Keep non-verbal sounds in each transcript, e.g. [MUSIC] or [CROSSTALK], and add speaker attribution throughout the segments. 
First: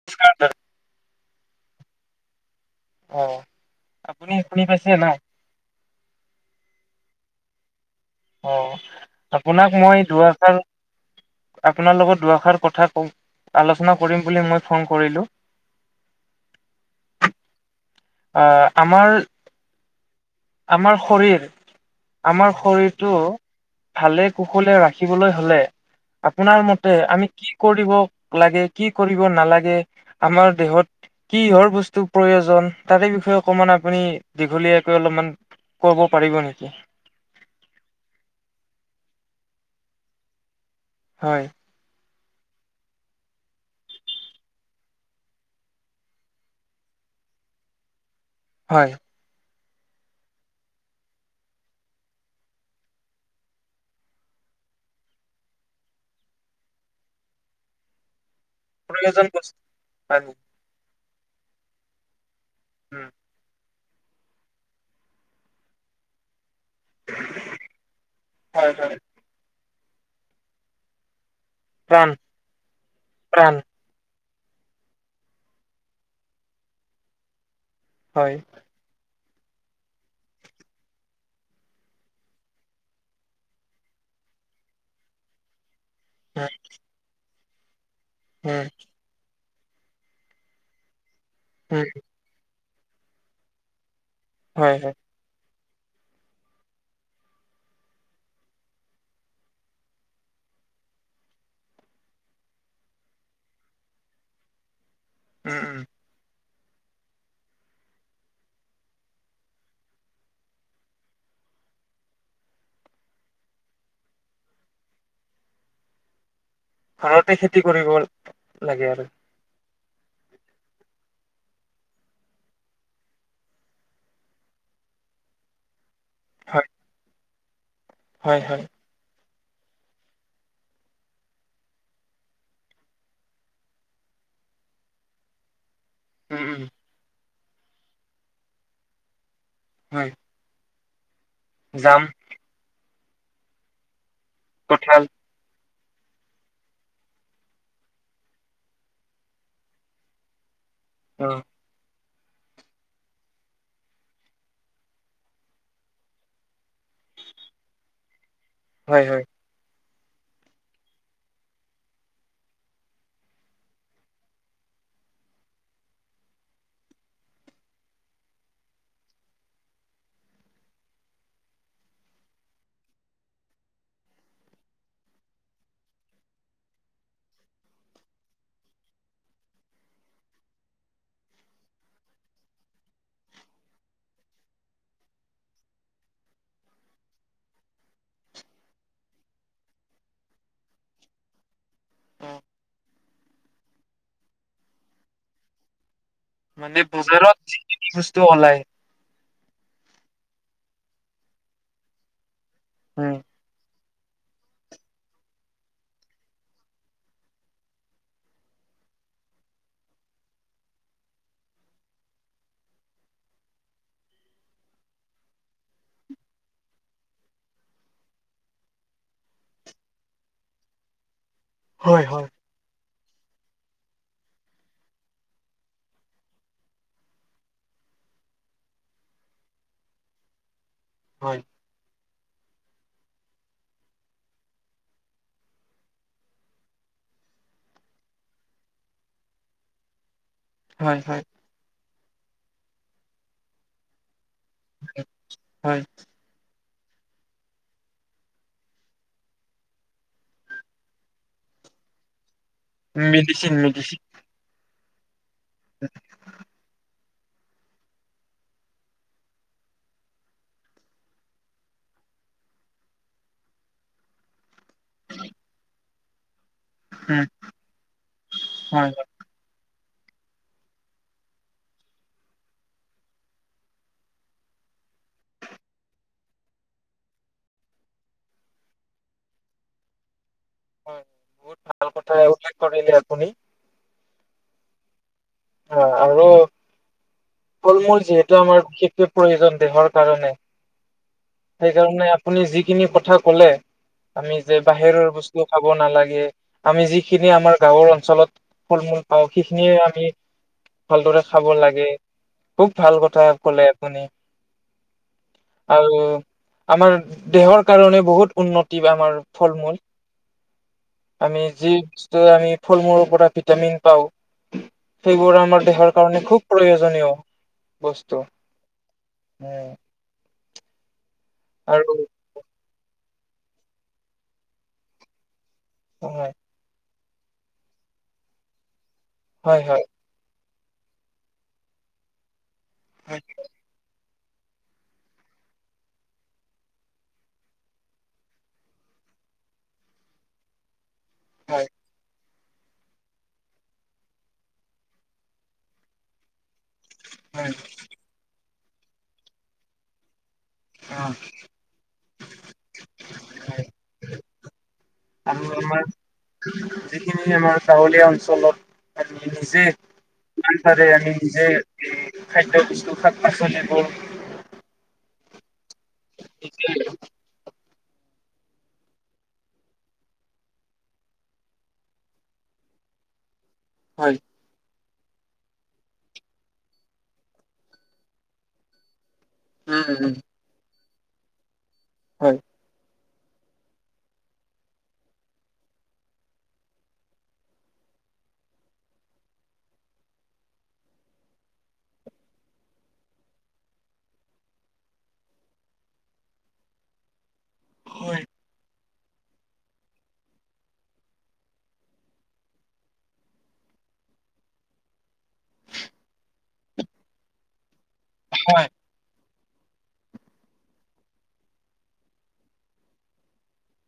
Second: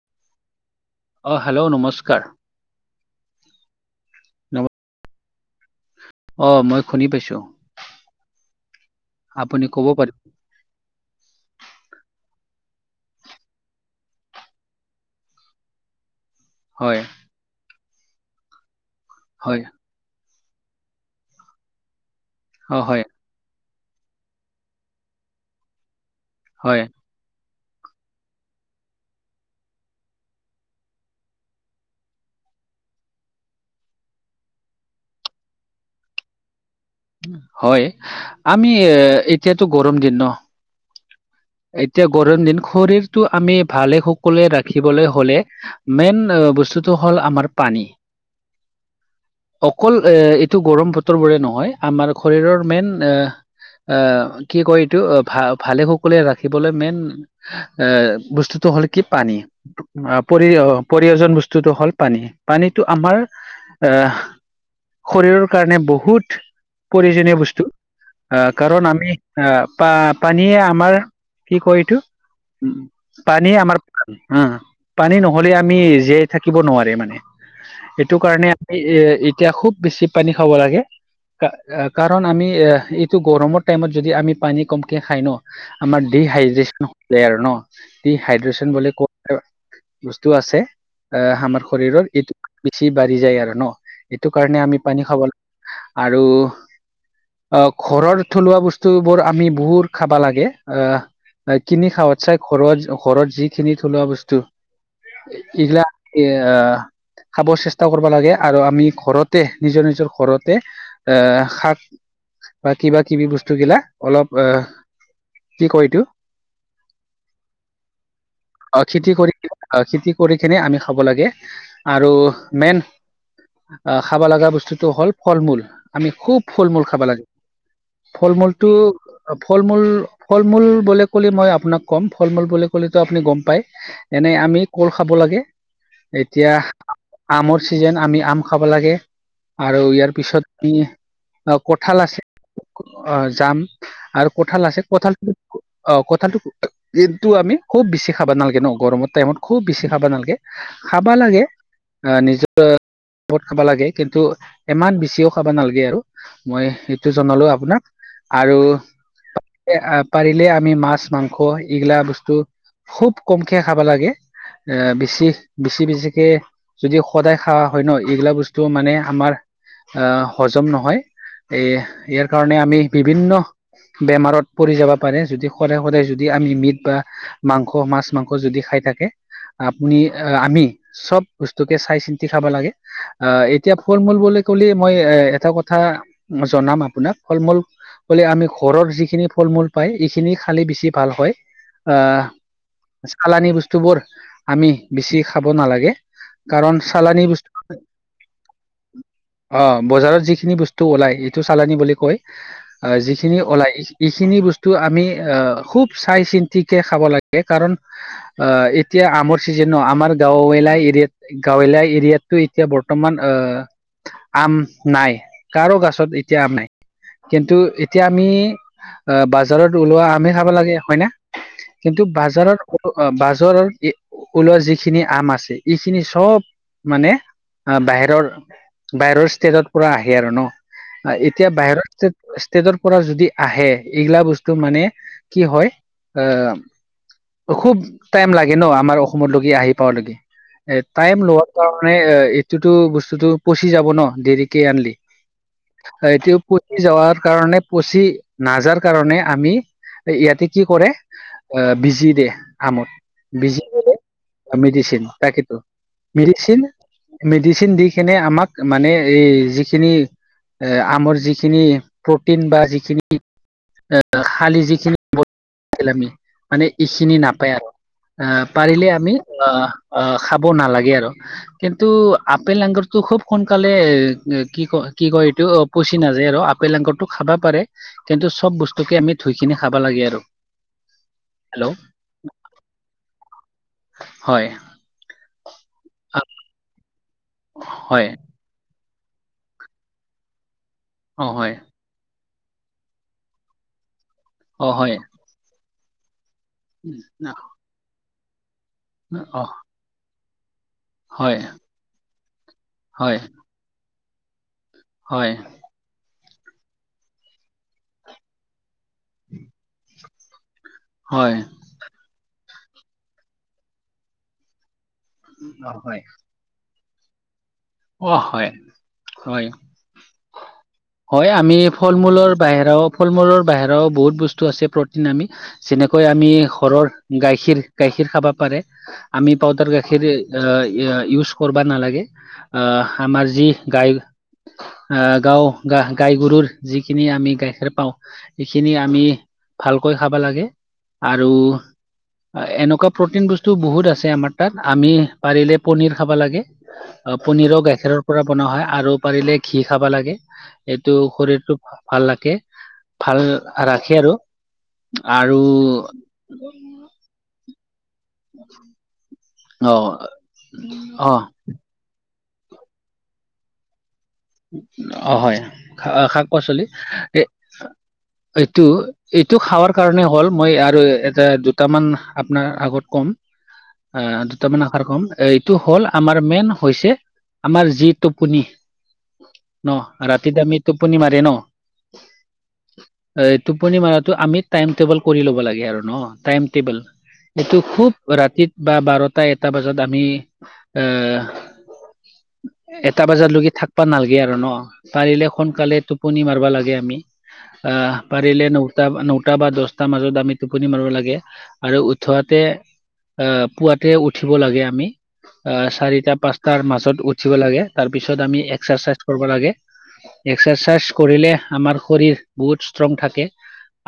Speaker 1: [INAUDIBLE]
Speaker 2: অ hello নমস্কাৰ
Speaker 1: অ আপুনি শুনি পাইছে নাই
Speaker 2: অঁ মই শুনি পাইছোঁ
Speaker 1: অ আপোনাক
Speaker 2: ক'ব
Speaker 1: মই
Speaker 2: পাৰিব
Speaker 1: ধোৱা ছ আপোনাৰ লগত দুআষাৰ কথা কম আলোচনা কৰিম বুলি মই ফোন কৰিলোঁ
Speaker 2: হয়
Speaker 1: আহ আমাৰ
Speaker 2: হয়।
Speaker 1: আমাৰ শৰীৰ আমাৰ
Speaker 2: অ হয়
Speaker 1: শৰীৰটো ভালে-কুশলে ৰাখিবলৈ হ'লে আপোনাৰ
Speaker 2: হয়
Speaker 1: মতে আমি কি কি কৰিব লাগে, কি কৰিব নালাগে--আমাৰ দেহত কিহৰ বস্তু প্ৰয়োজন। তাৰে বিষয়ে অকমান আপুনি দীঘলীয়াকৈ অলপমান ক'ব পাৰিব নেকি?
Speaker 2: হয়, আমি এ এতিয়াতো গৰম দিন ন।
Speaker 1: হয়।
Speaker 2: এতিয়া গৰম দিন শৰীৰটো আমি ভালে-কুশলে ৰাখিবলে হলে মেইন বস্তুটো হ'ল-আমাৰ পানী।
Speaker 1: হয়।
Speaker 2: অকল এ এইটো গৰম বতৰ বোৰে নহয়, আমাৰ শৰীৰৰ মেইন এ অ', কি কয় এইটো অ' ভ ভালে-কুশলে কুশলে ৰাখিবলৈ মেইন এ বস্তুটো হ'ল কি
Speaker 1: প্ৰয়োজন
Speaker 2: পানী,
Speaker 1: বস্তু পানী
Speaker 2: পৰি প্ৰয়োজন বস্তুটো হ'ল পানী, পানীটো আমাৰ আহ, শৰীৰৰ কাৰণে বহুত প্ৰয়োজনীয় বস্তু, আহ
Speaker 1: হয়
Speaker 2: কাৰণ
Speaker 1: হয়
Speaker 2: আমি আহ পা-পানীয়ে আমাৰ কি কয় এইটো?
Speaker 1: প্ৰাণ প্ৰাণ
Speaker 2: পানীয়ে আমাৰ হুম' পানী নহলে আমি জীয়াই থাকিব নোৱাৰে মানে। সেইটো
Speaker 1: হয়।
Speaker 2: কাৰণে এ, এতিয়া খুব বেছি পানী খাব লাগে। কাৰণ আমি এ-এইটো গৰমৰ টাইমত যদি আমি পানী কমকে খাই ন। আমাৰ
Speaker 1: উম,
Speaker 2: ডিহাইড্ৰেশ্যন আৰু ন,
Speaker 1: উম,
Speaker 2: ডিহাইড্ৰেশ্যন বুলি ক বস্তু আছে, আহ আমাৰ
Speaker 1: উম,
Speaker 2: শৰীৰৰ এইটো বেছি বাঢ়ি যায় আৰু ন। এইটো কাৰণে
Speaker 1: হয়,
Speaker 2: আমি
Speaker 1: হয়।
Speaker 2: পানী খাব লাগে, আৰু অ' ঘৰৰ থলুৱা বস্তু বোৰ আমি বহুত খাবা লাগে। অ' কিনি খাৱাত চাই, ঘৰত-ঘৰত যিখিনি থলুৱা বস্তু।
Speaker 1: উম, উম,
Speaker 2: এইবিলাক, অহ খাব চেষ্টা কৰিব লাগে, আৰু আমি ঘৰতে নিজৰ নিজৰ ঘৰতে এ শাক বা কিবা-কিবি বস্তুগিলা, অলপ আহ কি কয় এইটো?
Speaker 1: ঘৰতে খেতি কৰিব লাগে
Speaker 2: অ'
Speaker 1: আৰু।
Speaker 2: খেতি কৰি আহ, খেতি কৰি কিনে আমি খাব লাগে। আৰু মেইন অ' খাব লগা বস্তুটো হ'ল-ফল-মূল, আমি খুব
Speaker 1: হয়,
Speaker 2: ফল-মূল খাব লাগে।
Speaker 1: হয়, হয়।
Speaker 2: ফল-মূলটো, ফল-মূল ফল-মূল বুলি ক'লে মই আপোনাক ক'ম, ফল-মূল বুলি ক'লেতো আপুনি গম পাই। এনে আমি কল খাব লাগে।
Speaker 1: উম,
Speaker 2: এতিয়া
Speaker 1: উম,
Speaker 2: আমৰ চিজন আমি আম খাব লাগে, আৰু
Speaker 1: হয়,
Speaker 2: ইয়াৰ পিছত অ'
Speaker 1: জাম,
Speaker 2: কঠাল আছে, আহ জাম আৰু কঁঠাল, আছে কঁঠাল অ' কঁঠালটো [UNINTELLIGIBLE] আমি খুব বেছি খাব নালাগে ন, গৰমৰ টাইমত খুব বেছি খাব নালাগে। খাবা
Speaker 1: অ',
Speaker 2: লাগে, আহ নিজৰ [UNINTELLIGIBLE] খাব লাগে, কিন্তু ইমান বেছিও খাব নালগে, আৰু মই সেইটো জনালো আপোনাক। আৰু
Speaker 1: হয়, হয়।
Speaker 2: পাৰিলে, আমি মাছ-মাংস এইগিলা বস্তু খুব কমকে খাব লাগে, এ বেছি বেছি-বেছিকে যদি সদায় খাৱা হয় ন, এইগিলা বস্তু মানে আমাৰ আহ, হজম নহয়। এ ইয়াৰ কাৰণে আমি বিভিন্ন বেমাৰত পৰি যাবা পাৰে যদি সৰে - সৰে যদি আমি মিট বা মাংস, মাছ - মাংস যদি খাই থাকে আপুনি আ আমি চব বস্তুকে চাই - চিন্তি খাব লাগে। আহ এতিয়া ফল - মূল বুলি কলে মই এ এটা কথা জনাম আপোনাক, ফল - মূল বলে আমি ঘৰত যিখিনি ফল - মূল পায় এইখিনি খালে বেছি ভাল হয়
Speaker 1: অ',
Speaker 2: আহ চালানি বস্তুবোৰ আমি বেছি খাব নালাগে।
Speaker 1: মানে
Speaker 2: কাৰণ চালানী
Speaker 1: বজাৰত
Speaker 2: বস্তু
Speaker 1: যিখিনি বস্তু ওলাই
Speaker 2: অ, বজাৰত যিখিনি বস্তু ওলাই এইটো চালানী বুলি কয়, আহ
Speaker 1: উম,
Speaker 2: যিখিনি ওলাই এইখিনি বস্তু আমি আহ খুব চাই - চিন্তিকে খাব লাগে কাৰণ আ এতিয়া আমৰ চিজন, আমাৰ গাঁৱলীয়া এৰিয়াত গাঁৱলীয়া এৰিয়াতটো এতিয়া বৰ্তমান আ আম নাই, কাৰো গাছত এতিয়া আম নাই। কিন্তু এতিয়া আমি আহ বাজ জাৰত ওলোৱা আমহে খাব লাগে হয়নে? কিন্তু
Speaker 1: হয়, হয়,
Speaker 2: বাজাৰত উ অ বাজাৰৰ এ ওলোৱা যিখিনি আম আছে এইখিনি চব মানে আ বাহিৰৰ - বাহিৰৰ ষ্টেটত পুৰা আহে আৰু ন। আ
Speaker 1: হয়,
Speaker 2: এতিয়া বাহিৰৰ ষ্টেট - ষ্টেটৰ পৰা যদি আহে এইগিলা বস টো মানে কি হয় আহ অ খুব টাইম লাগে ন আমাৰ অসমতলৈকে আহি পাৱালৈকে। এ
Speaker 1: হয়,
Speaker 2: টাইম
Speaker 1: হয়,
Speaker 2: লোৱাৰ কাৰণে এ এইটোতো বস্তুটো পচি যাব ন দেৰি কে আনলি,
Speaker 1: হয়,
Speaker 2: এটো পচি যাৱাৰ কাৰণে পচি নাযাৰ কাৰণে আমি ইয়াতে কি কৰে আহ বিজি দে আমত
Speaker 1: মেডিচিন,
Speaker 2: বিজি।
Speaker 1: মেডিচিন
Speaker 2: আ মিডিচিন তাকেতো, মিডিচিন মেডিচিন দি কিনে আমাক মানে এই যিখিনি এ আমৰ যিখিনি প্ৰটিন বা যিখিনি খালি যিখিনি [INAUDIBLE] আমি মানে এইখিনি
Speaker 1: উম,
Speaker 2: নাপায় আৰু আহ
Speaker 1: হয়,
Speaker 2: পাৰিলে
Speaker 1: হয়,
Speaker 2: আমি, অ অ খাব নালাগে আৰু। কিন্তু আপেল, আঙুৰটো খুব সোনকালে উম কি ক কি কয় এইটো পচি নাযায় আৰু আপেল, আঙুৰটো খাবা পাৰে কিন্তু চব বস্তুকে আমি ধুইখিনি খাবা লাগে আৰু।
Speaker 1: হয়, বহুত
Speaker 2: হেল্ল'
Speaker 1: ভাল কথা উল্লেখ কৰিলে আপুনি।
Speaker 2: হয়।
Speaker 1: অ আৰু ফল - মূল
Speaker 2: হয়
Speaker 1: যিহেতু আমাৰ বিশেষকে প্ৰয়োজন দেহৰ কাৰণে
Speaker 2: অ হয়।
Speaker 1: সেইকাৰণে আপুনি যিখিনি কথা ক'লে, আমি যে
Speaker 2: অ হয়
Speaker 1: বাহিৰৰ বস্তু খাব নালাগে আমি যিখিনি আমাৰ গাঁৱৰ অঞ্চলত ফল- মূল পাওঁ
Speaker 2: অ
Speaker 1: সেইখিনিয়ে আমি ভালদৰে
Speaker 2: হয়
Speaker 1: খাব লাগে, খুব ভাল
Speaker 2: হয়
Speaker 1: কথা কলে আপুনি।
Speaker 2: হয়।
Speaker 1: ভাল আৰু আমাৰ দেহৰ কাৰণে বহুত উন্নতি আমাৰ ফল - মূল।
Speaker 2: হয়
Speaker 1: আমি যি বস্তু আমি ফল - মূলৰ পৰা ভিটামিন পাওঁ সেইবোৰ আমাৰ
Speaker 2: অ
Speaker 1: দেহৰ
Speaker 2: হয়
Speaker 1: কাৰণে খুব প্ৰয়োজনীয়।
Speaker 2: অ
Speaker 1: বস্তু
Speaker 2: হয়, হয়
Speaker 1: উম
Speaker 2: হয় আমি
Speaker 1: আৰু
Speaker 2: ফল - মূলৰ বাহিৰাও ফল - মূলৰ বাহিৰাও বহুত বস্তু আছে প্ৰটিন আমি যেনেকৈ আমি
Speaker 1: হয়
Speaker 2: ঘৰৰ গাখীৰ গাখীৰ খাবা পাৰে, আমি
Speaker 1: হয়
Speaker 2: পাউদাৰ
Speaker 1: হয়
Speaker 2: গাখীৰ আহ ইয়া ইউজ কৰিবা নালাগে। আহ
Speaker 1: হয়
Speaker 2: আমাৰ যি গাই আহ, গাওঁ গা-গাই গৰুৰ যিখিনি আমি গাখীৰ পাওঁ এইখিনি আমি ভালকৈ খাব লাগে আৰু
Speaker 1: হয়
Speaker 2: এনেকুৱা প্ৰটিন বস্তু বহুত আছে আমাৰ তাত আমি পাৰিলে পনীৰ খাবা লাগে।
Speaker 1: হয়
Speaker 2: পনীৰো গাখীৰৰ পৰা বনোৱা হয় আৰু পাৰিলে ঘি খাব লাগে। এইটো
Speaker 1: অ
Speaker 2: শৰীৰটোক ভাল লাখে, ভাল ৰাখে আৰু। আৰু
Speaker 1: যিখিনি আমাৰ গাঁৱলীয়া অঞ্চলত আমি নিজে,
Speaker 2: অ
Speaker 1: যিমানপাৰে
Speaker 2: অ
Speaker 1: আমি নিজে খাদ্য বস্তু শাক-পাচলিবোৰ
Speaker 2: অ হয়, শাক-পাচলি এ এইটো এইটো খাৱাৰ কাৰণে হ'ল মই আৰু এটা, দুটামান আপোনাৰ আগত ক'ম অ
Speaker 1: হয়
Speaker 2: দুটামান আশাৰ কম, এইটো হ'ল আমাৰ মেইন হৈছে আমাৰ যি টোপনি ন,
Speaker 1: উম উম
Speaker 2: ৰাতিত আমি টোপনি মাৰে ন
Speaker 1: হয়।
Speaker 2: টোপনি মাৰাটো আমি টাইম টেবল কৰি ল'ব লাগে আৰু ন, টাইম টেবুল। এইটো খুব ৰাতিত বা বাৰটা এটা বজাত আমি এ এটা বাজাৰলৈকে থাক বা নালাগে আৰু ন, পাৰিলে সোনকালে টোপনি মাৰবা লাগে আমি। অ
Speaker 1: হয়
Speaker 2: পাৰিলে নো নটা বা দছটাৰ মাজত আমি টোপনি মাৰিব লাগে আৰু উঠোৱাতে আহ পুৱাতে উঠিব লাগে আমি। অ চাৰিটা পাঁচটাৰ মাজত উঠিব লাগে, তাৰ পিছত আমি
Speaker 1: হয়
Speaker 2: এক্সাৰচাইজ কৰিব লাগে। এক্সাৰচাইজ কৰিলে আমাৰ শৰীৰ বহুত ষ্ট্ৰং থাকে।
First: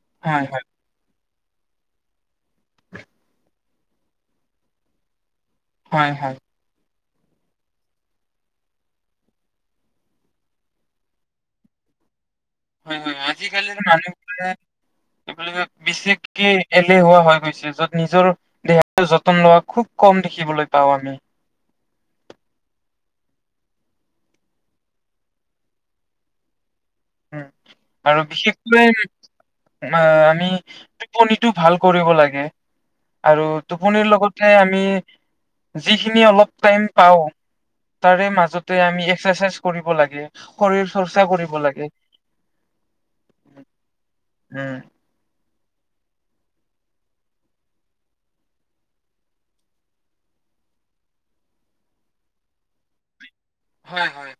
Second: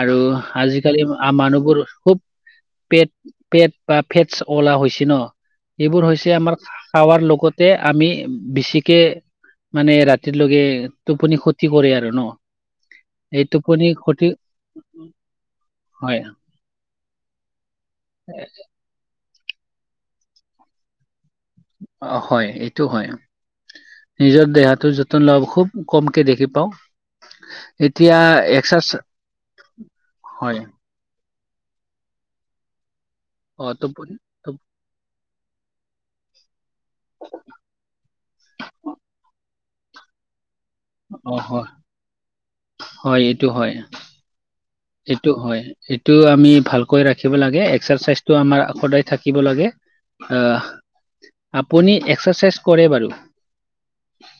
Speaker 2: আৰু
Speaker 1: হয় হয়
Speaker 2: আজিকালি মানুহবোৰ খুব পেট পেট বা ফেটছ'অলা হৈছে ন, এইবোৰ
Speaker 1: হয় হয়
Speaker 2: হৈছে আমাৰ খাৱাৰ লগতে আমি বেছিকে মানে ৰাতিৰ লৈগে টোপনি ক্ষতি কৰে আৰু ন।
Speaker 1: হয় হয়,
Speaker 2: এই
Speaker 1: আজিকালিৰ
Speaker 2: টোপনি ক্ষতি
Speaker 1: মানুহবোৰে
Speaker 2: হয়
Speaker 1: বিশেষকে এলেহুৱা হৈ গৈছে য'ত নিজৰ দেহৰ যতন লোৱা খুব কম দেখিবলৈ পাও আমি।
Speaker 2: অ হয়, এইটো হয়। নিজৰ দেহাটো যতন লৱা খুব কমকে দেখি পাওঁ।
Speaker 1: উ,
Speaker 2: এতিয়া
Speaker 1: আৰু
Speaker 2: এক্সাৰচ
Speaker 1: বিশেষকৈ আমি
Speaker 2: হয়
Speaker 1: টোপনিটো ভাল কৰিব লাগে আৰু
Speaker 2: অ
Speaker 1: টোপনিৰ
Speaker 2: টোপনি
Speaker 1: লগতে
Speaker 2: টোপ-
Speaker 1: আমি যিখিনি অলপ টাইম পাওঁ তাৰে মাজতে আমি এক্সাৰচাইজ কৰিব লাগে। শৰীৰ চৰ্চা
Speaker 2: অ
Speaker 1: কৰিব
Speaker 2: হয়
Speaker 1: লাগে।
Speaker 2: হয় এইটো হয়।
Speaker 1: উম
Speaker 2: এইটো হয়। এইটো আমি ভালকৈ ৰাখিব লাগে, এক্সাৰচাইজটো আমাৰ সদায় থাকিব লাগে। অ, আপুনি এক্সাৰচাইজ কৰে বাৰু?
Speaker 1: হয় হয়,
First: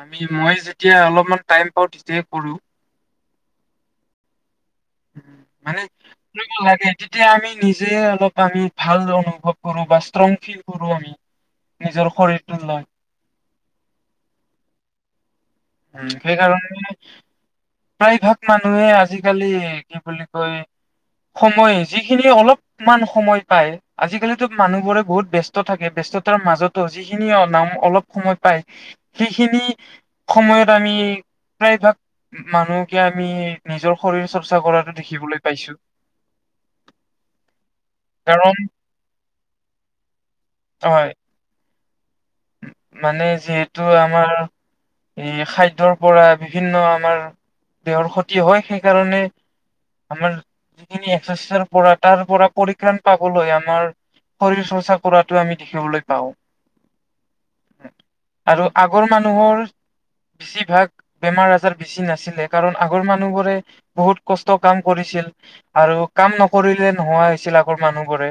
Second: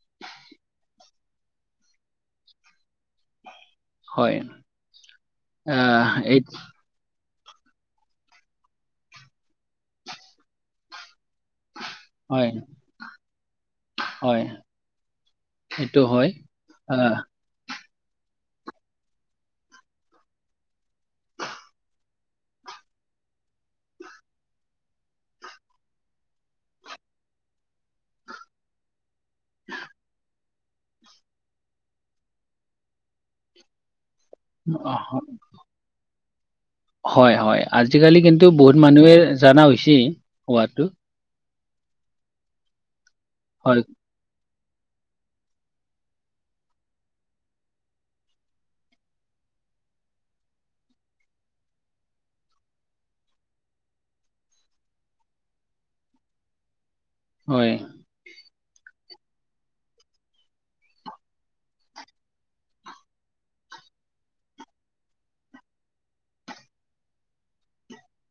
Speaker 1: আমি মই যেতিয়া অলপমান টাইম পাওঁ তেতিয়াই কৰো।
Speaker 2: হয়।
Speaker 1: উম, মানে
Speaker 2: আহ এই
Speaker 1: [UNINTELLIGIBLE] তেতিয়া আমি নিজে অলপ আমি ভাল অনুভৱ কৰোঁ বা ষ্ট্ৰং ফিল কৰোঁ আমি। নিজৰ
Speaker 2: হয়,
Speaker 1: শৰীৰটো লয়
Speaker 2: হয়। এইটো
Speaker 1: উম,
Speaker 2: হয়
Speaker 1: সেইকাৰণে প্ৰায় ভাগ মানুহে আজিকালি কি বুলি কয় সময় যিখিনি অলপ মান সময় পাই আজিকালিতো মানুহবোৰে বহুত ব্যস্ত থাকে ব্যস্ততাৰ মাজতো যিখিনি নাম অলপ সময় পায় সেইখিনি সময়ত আমি প্ৰায় ভাগ মানুহকে আমি নিজৰ শৰীৰ চৰ্ চা কৰাটো
Speaker 2: আহ
Speaker 1: দেখিবলৈ পাইছো
Speaker 2: হয় হয় আজিকালি কিন্তু
Speaker 1: কাৰণ
Speaker 2: বহুত মানুহে জানা হৈছে হোৱাত
Speaker 1: হয় মানে যিহেতু
Speaker 2: হয়
Speaker 1: আমাৰ এই খাদ্যৰ পৰা বিভিন্ন আমাৰ দেহৰ ক্ষতি হয় সেইকাৰণে আমাৰ তুমি একচাচাৰ পৰা তাৰ পৰা পৰিক্ৰাণ পাবলৈ আমাৰ শৰীৰ চৰ্চা কৰাতো আমি দেখিবলৈ পাওঁ
Speaker 2: হয়
Speaker 1: আৰু আগৰ মানুহৰ বেছিভাগ বেমাৰ আজাৰ বেছি নাছিলে কাৰণ আগৰ মানুহবোৰে বহুত কষ্ট কাম কৰিছিল আৰু কাম নকৰিলে নোহোৱা হৈছিল আগৰ মানুহবোৰে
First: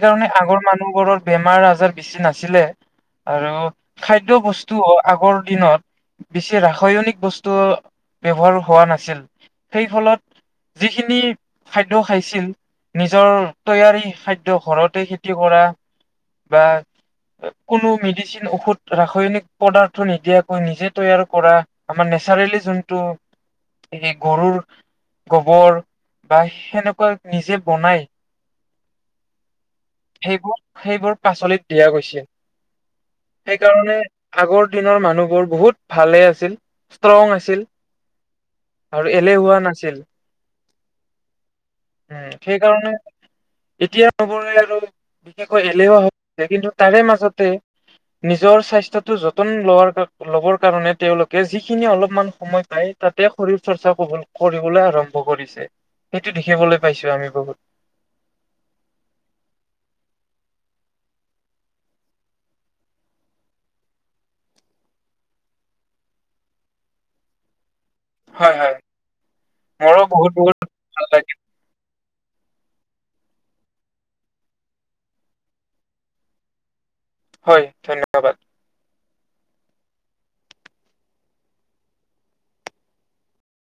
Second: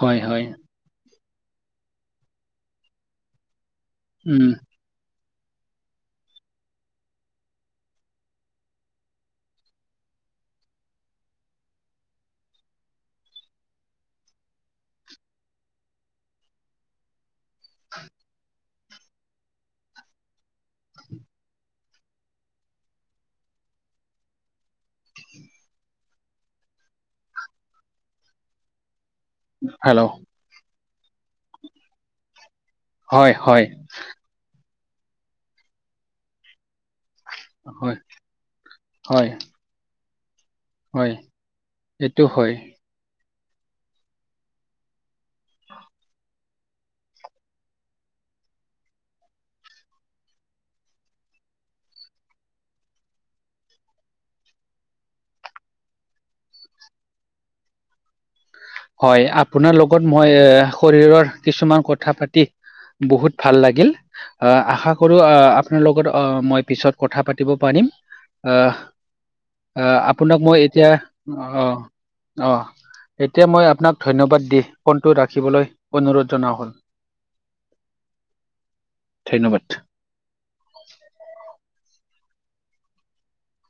Speaker 2: হয় হয়
Speaker 1: আগৰ মানুহবোৰৰ বেমাৰ আজাৰ বেছি নাছিলে আৰু খাদ্য
Speaker 2: উম
Speaker 1: বস্তু অ আগৰ দিনত বেছি ৰাসয়নিক বস্তু ব্যৱহাৰ হোৱা নাছিল সেই ফলত যিখিনি খাদ্য খাইছিল নিজৰ তৈয়াৰী খাদ্য ঘৰতে খেতি কৰা বা কোনো মেডিচিন ঔষধ ৰাসয়নিক পদাৰ্থ নিদিয়াকৈ নিজে তৈয়াৰ কৰা আমাৰ নেচাৰেলি যোনটো এই গৰুৰ গবৰ বা সেনেকুৱা নিজে বনাই
Speaker 2: হেল্ল'
Speaker 1: সেইবোৰ সেইবোৰ পাচলিত দিয়া গৈছিল
Speaker 2: হয় হয়
Speaker 1: সেইকাৰণে আগৰ দিনৰ মানুহবোৰ বহুত ভালে আছিল ষ্ট্ৰং আছ ছিল
Speaker 2: হয়
Speaker 1: আৰু
Speaker 2: হয়
Speaker 1: এলেহুৱা নাছিল
Speaker 2: হয় এইটো
Speaker 1: উম
Speaker 2: হয়
Speaker 1: সেইকাৰণে এতিয়া চবৰে আৰু বিশেষকৈ এলেহুৱা হৈছে কিন্তু তাৰে মাজতে নিজৰ স্বাস্থ্যতো যতন লোৱাৰ কা ল'বৰ কাৰণে তেওঁলোকে যিখিনি অলপমান সময় পাই তাতে শৰীৰ চৰ্চা কব কৰিবলৈ আৰম্ভ কৰিছে সেইটো দেখিবলৈ পাইছো আমি বহুত
Speaker 2: হয় আপোনাৰ লগত মই এ শৰীৰৰ কিছুমান কথা পাতি বহুত ভাল লাগিল আহ আশা কৰো আহ আপোনাৰ লগত আহ মই পিছত কথা পাতিব পাৰিম
Speaker 1: হয় হয়
Speaker 2: আহ আহ
Speaker 1: মোৰো বহুত
Speaker 2: আপোনাক
Speaker 1: বহুত
Speaker 2: মই এতিয়া
Speaker 1: ভাল লাগিল
Speaker 2: অ অ তেতিয়া মই আপোনাক ধন্যবাদ দি ফোনটো ৰাখিবলৈ অনুৰোধ জনা হ'ল
Speaker 1: হয় ধন্য
Speaker 2: ধন্যবাদ